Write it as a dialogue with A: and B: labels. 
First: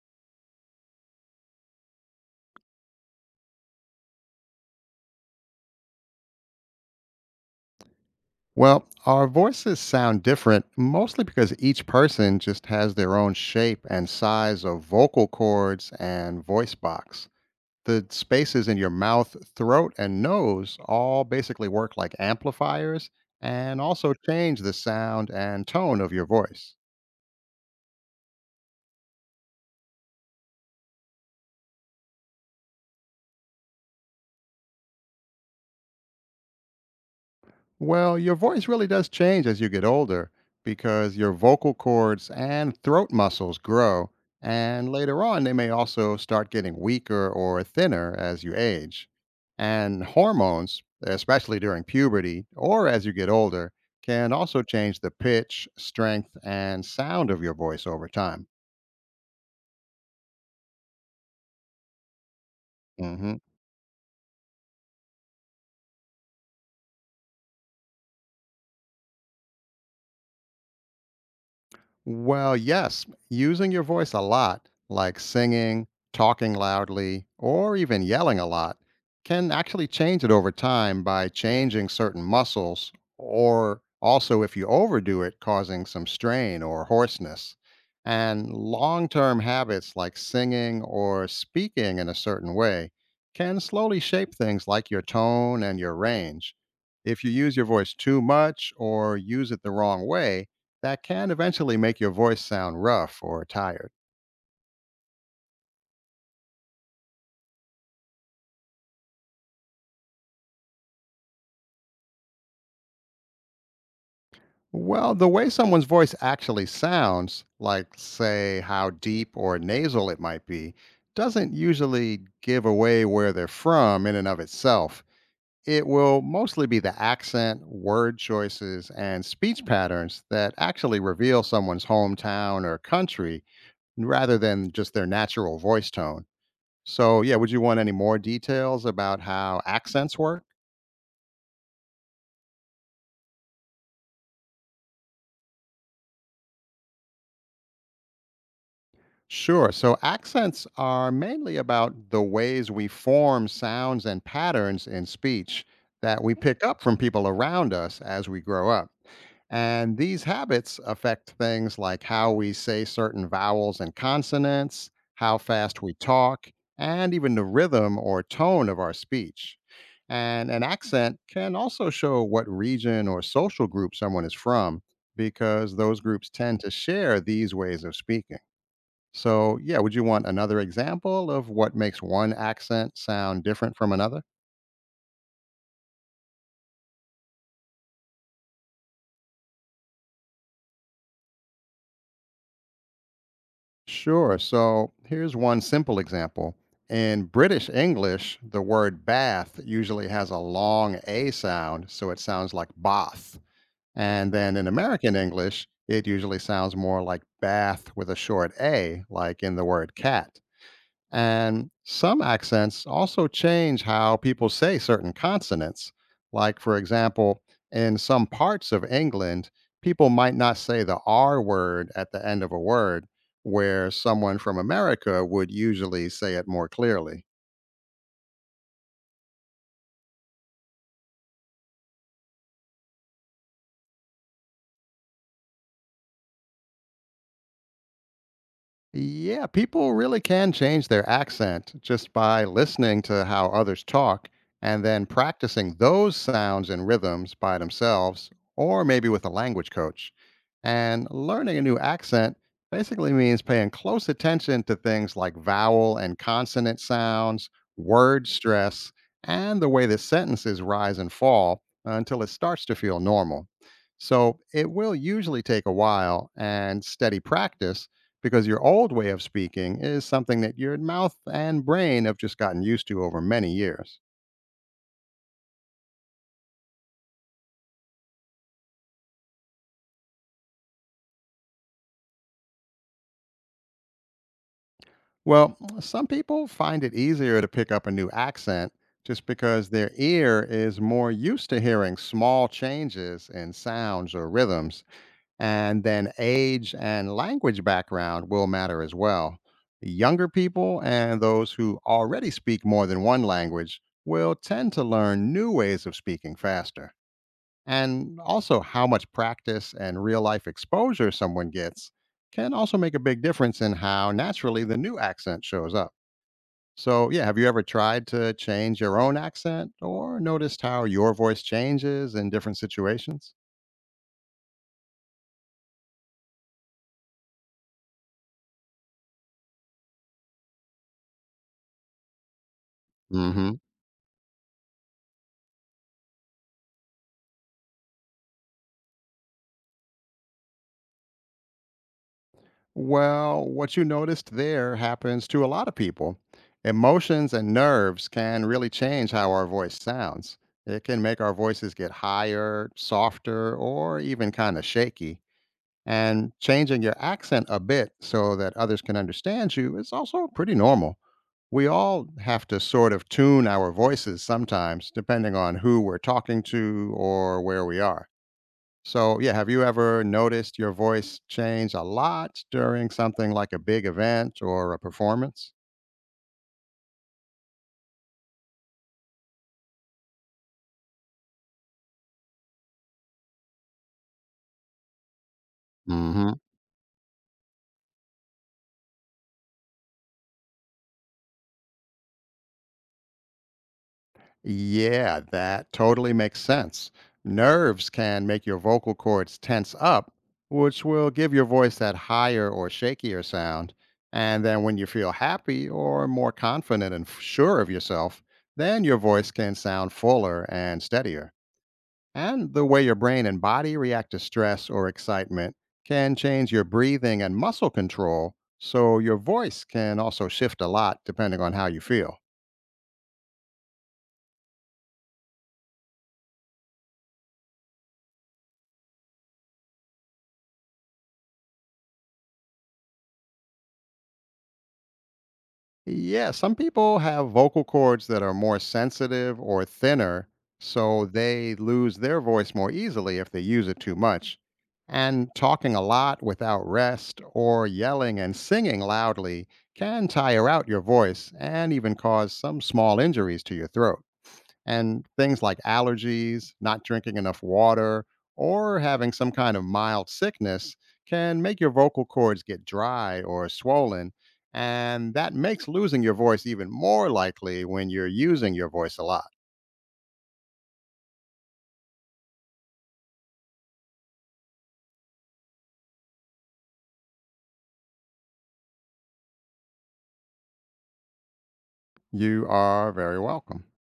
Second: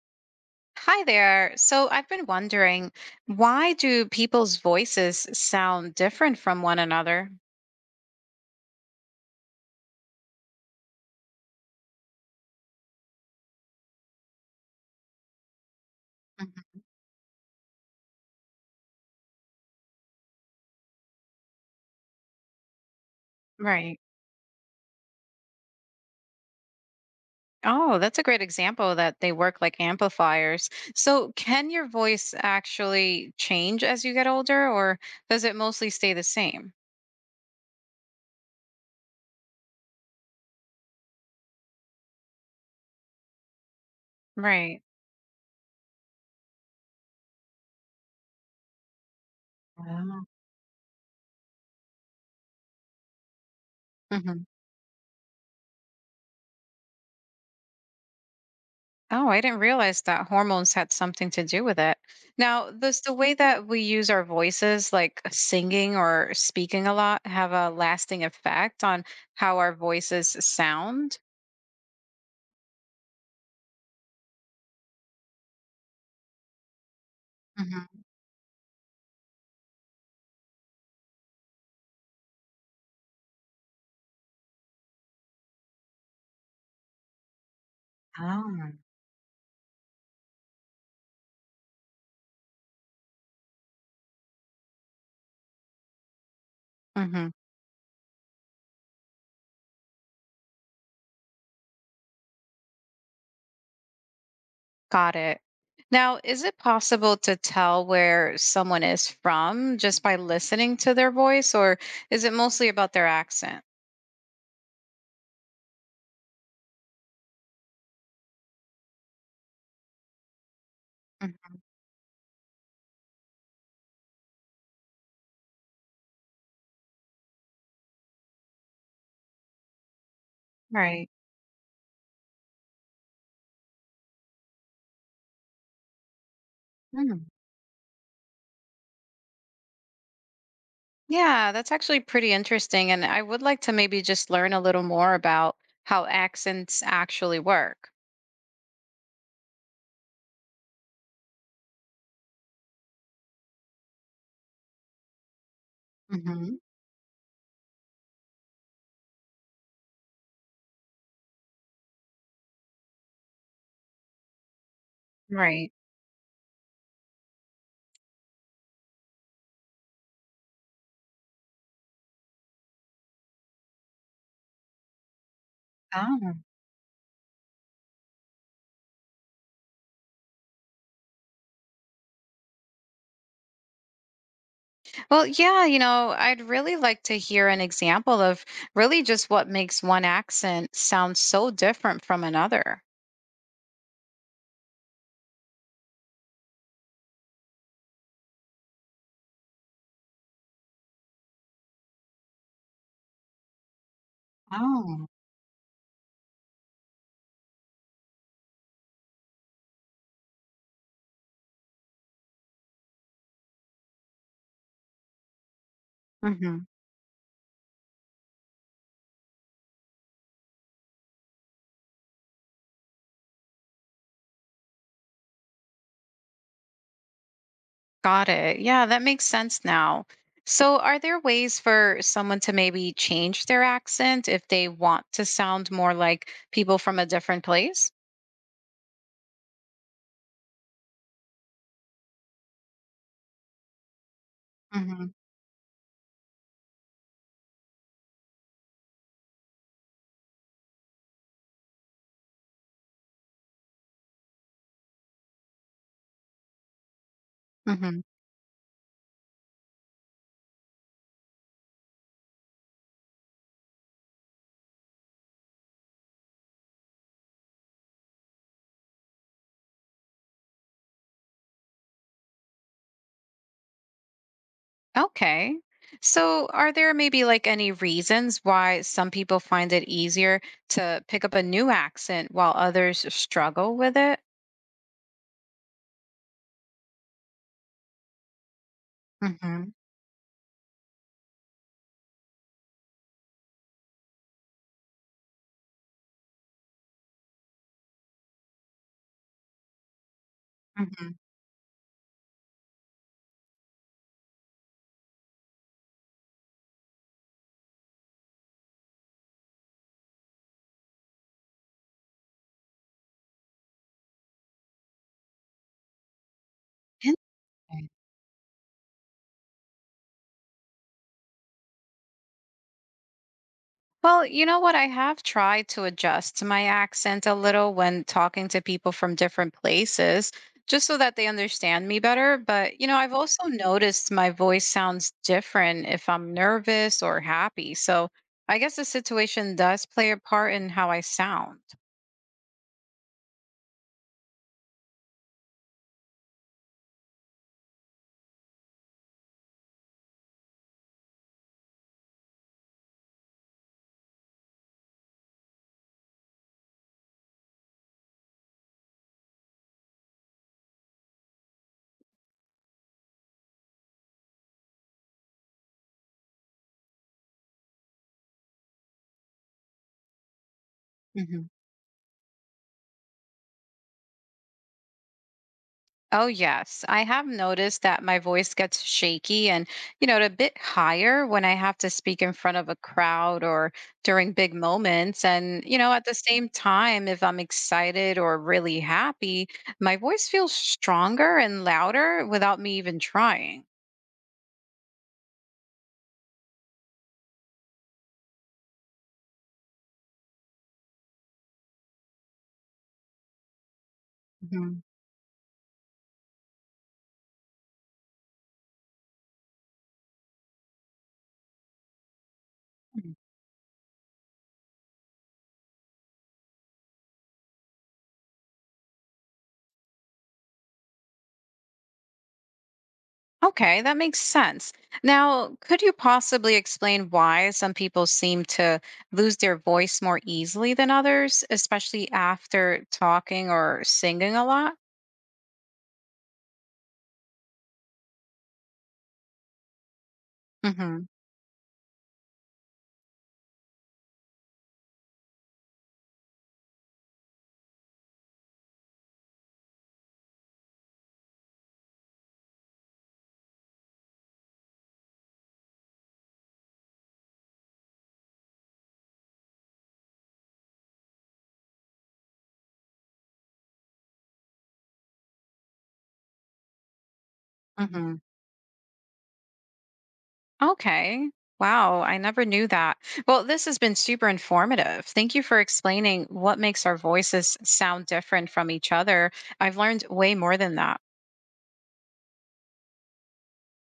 A: Hi there. So I've been wondering, why do people's voices sound different from one another?
B: Well, our voices sound different mostly because each person just has their own shape and size of vocal cords and voice
A: Mhm.
B: box. The spaces in your mouth, throat, and nose all basically work like amplifiers and
A: Right.
B: also change the sound and tone of your voice.
A: Oh, that's a great example that they work like amplifiers. So can your voice actually change as you get older, or does it mostly stay the same?
B: Well, your voice really does change as you get older because your vocal cords and throat muscles grow,
A: Right.
B: and later on, they may also start getting weaker or thinner as you age. And hormones, especially during puberty or as you get older,
A: Ah.
B: can also change the pitch, strength, and sound of your voice over time.
A: Oh, I didn't realize that hormones had something to do with it. Now, does the
B: hmm
A: way that we use our voices, like singing or speaking a lot, have a lasting effect on how our voices sound?
B: Well, yes, using your voice a lot, like singing, talking loudly, or
A: hmm
B: even yelling a lot, can actually change it over time by changing certain muscles, or also if you overdo it, causing some strain or hoarseness. And
A: Oh.
B: long term habits like singing or speaking in a certain way can slowly shape things like your tone and your range. If
A: hmm
B: you use your voice too much or use it the wrong way, that can eventually make your voice sound rough or tired.
A: Got it. Now, is it possible to tell where someone is from just by listening to their voice, or is it mostly about their accent?
B: Well, the way someone's voice actually sounds, like, say, how deep or nasal it might be, doesn't
A: Mhm.
B: usually give away where they're from in and of itself. It will mostly be the accent, word choices, and speech patterns that actually
A: Right.
B: reveal someone's hometown or country rather than just their natural voice tone. So, yeah, would you want any more details about how accents work?
A: Yeah, that's actually pretty interesting. And I would like to maybe just learn a little more about how accents actually work.
B: Sure. So accents are mainly about the ways we form sounds and patterns in speech that we
A: hmm
B: pick up from people around us as we grow up. And these habits affect things like how we say certain vowels and consonants, how
A: Right.
B: fast we talk, and even the rhythm or tone of our speech. And an accent can also show what region or social group someone is from because those groups
A: Oh,
B: tend to share these ways of speaking. So, yeah, would you want another example of what makes one accent sound different from another?
A: well, yeah, I'd really like to hear an example of really just what makes one accent sound so different from another.
B: Sure. So, here's one simple example. In British English, the word bath usually has a long A sound, so it sounds like bath. And then in
A: Oh.
B: American English, it usually sounds more like bath with a short A, like in the word cat. And some accents also change how people say certain consonants. Like,
A: hmm
B: for example, in some parts of England, people might not say the R word at the end of a word, where someone from America would usually say it more clearly.
A: Got it. Yeah, that makes sense now. So, are there ways for someone to maybe change their accent if they want to sound more like people from a different place?
B: Yeah, people really can change their accent just by listening to how others talk and then
A: hmm
B: practicing those sounds and rhythms by themselves or maybe with a language coach. And learning a new accent basically means paying close attention to things like vowel and consonant sounds,
A: hmm
B: word stress, and the way that sentences rise and fall until it starts to feel normal. So it will usually take a while and steady practice because your old way of speaking is something that your mouth and brain have just gotten used to over many years.
A: Okay. So, are there maybe like any reasons why some people find it easier to pick up a new accent while others struggle with it?
B: Well, some people find it easier to pick up a new accent just because
A: hmm
B: their ear is more used to hearing small changes in sounds or rhythms, and then age and language background will matter as well. Younger people
A: hmm
B: and those who already speak more than one language will tend to learn new ways of speaking faster. And also, how much practice and real life exposure someone gets can also make a big difference in how naturally the new accent shows up. So,
A: Interesting.
B: yeah, have you ever tried to change your own accent or noticed how your voice changes in different situations?
A: Well, you know what? I have tried to adjust my accent a little when talking to people from different places, just so that they understand me better. But, I've also
B: Hmm.
A: noticed my voice sounds different if I'm nervous or happy. So I guess the situation does play a part in how I sound.
B: Well, what you noticed there happens to a lot of people. Emotions and nerves can really change how our voice sounds. It can make our voices get higher, softer, or even kind of shaky. And changing your accent a bit so that others can understand you is also pretty normal. We all have to sort of tune our voices sometimes, depending on who we're talking to or where we are. So, yeah, have you ever noticed your voice change a lot during something like a big event or a performance?
A: Oh, yes. I have noticed that my voice gets shaky and, a bit higher when I have to speak in front of a crowd or during big moments. And, at the
B: Mm-hmm.
A: same time, if I'm excited or really happy, my voice feels stronger and louder without me even trying.
B: Yeah, that totally makes sense. Nerves can make your vocal cords tense up, which will give your voice that higher or shakier sound. And then when you feel happy or more confident and sure of yourself, then your voice can sound fuller and steadier. And the way your brain and body react to stress or excitement can change your breathing and muscle control, so your voice can also shift a lot depending on how you feel.
A: Okay, that makes sense. Now, could you possibly explain why some people seem to lose their voice more easily than others, especially after talking or singing a lot?
B: Yeah, some people have vocal cords that are more sensitive or thinner, so
A: hmm
B: they lose their voice more easily if they use it too much. And talking a lot without rest or yelling and singing loudly can tire out your voice and even cause some small injuries to your throat. And things like allergies, not drinking enough water, or having some kind of mild sickness can make your vocal cords get dry or swollen. And that makes losing your voice even more likely when you're
A: hmm
B: using your voice a lot.
A: Okay. Wow, I never knew that. Well, this has been super informative. Thank you for explaining what makes our voices sound different from each other. I've learned way more than that.
B: You are very welcome.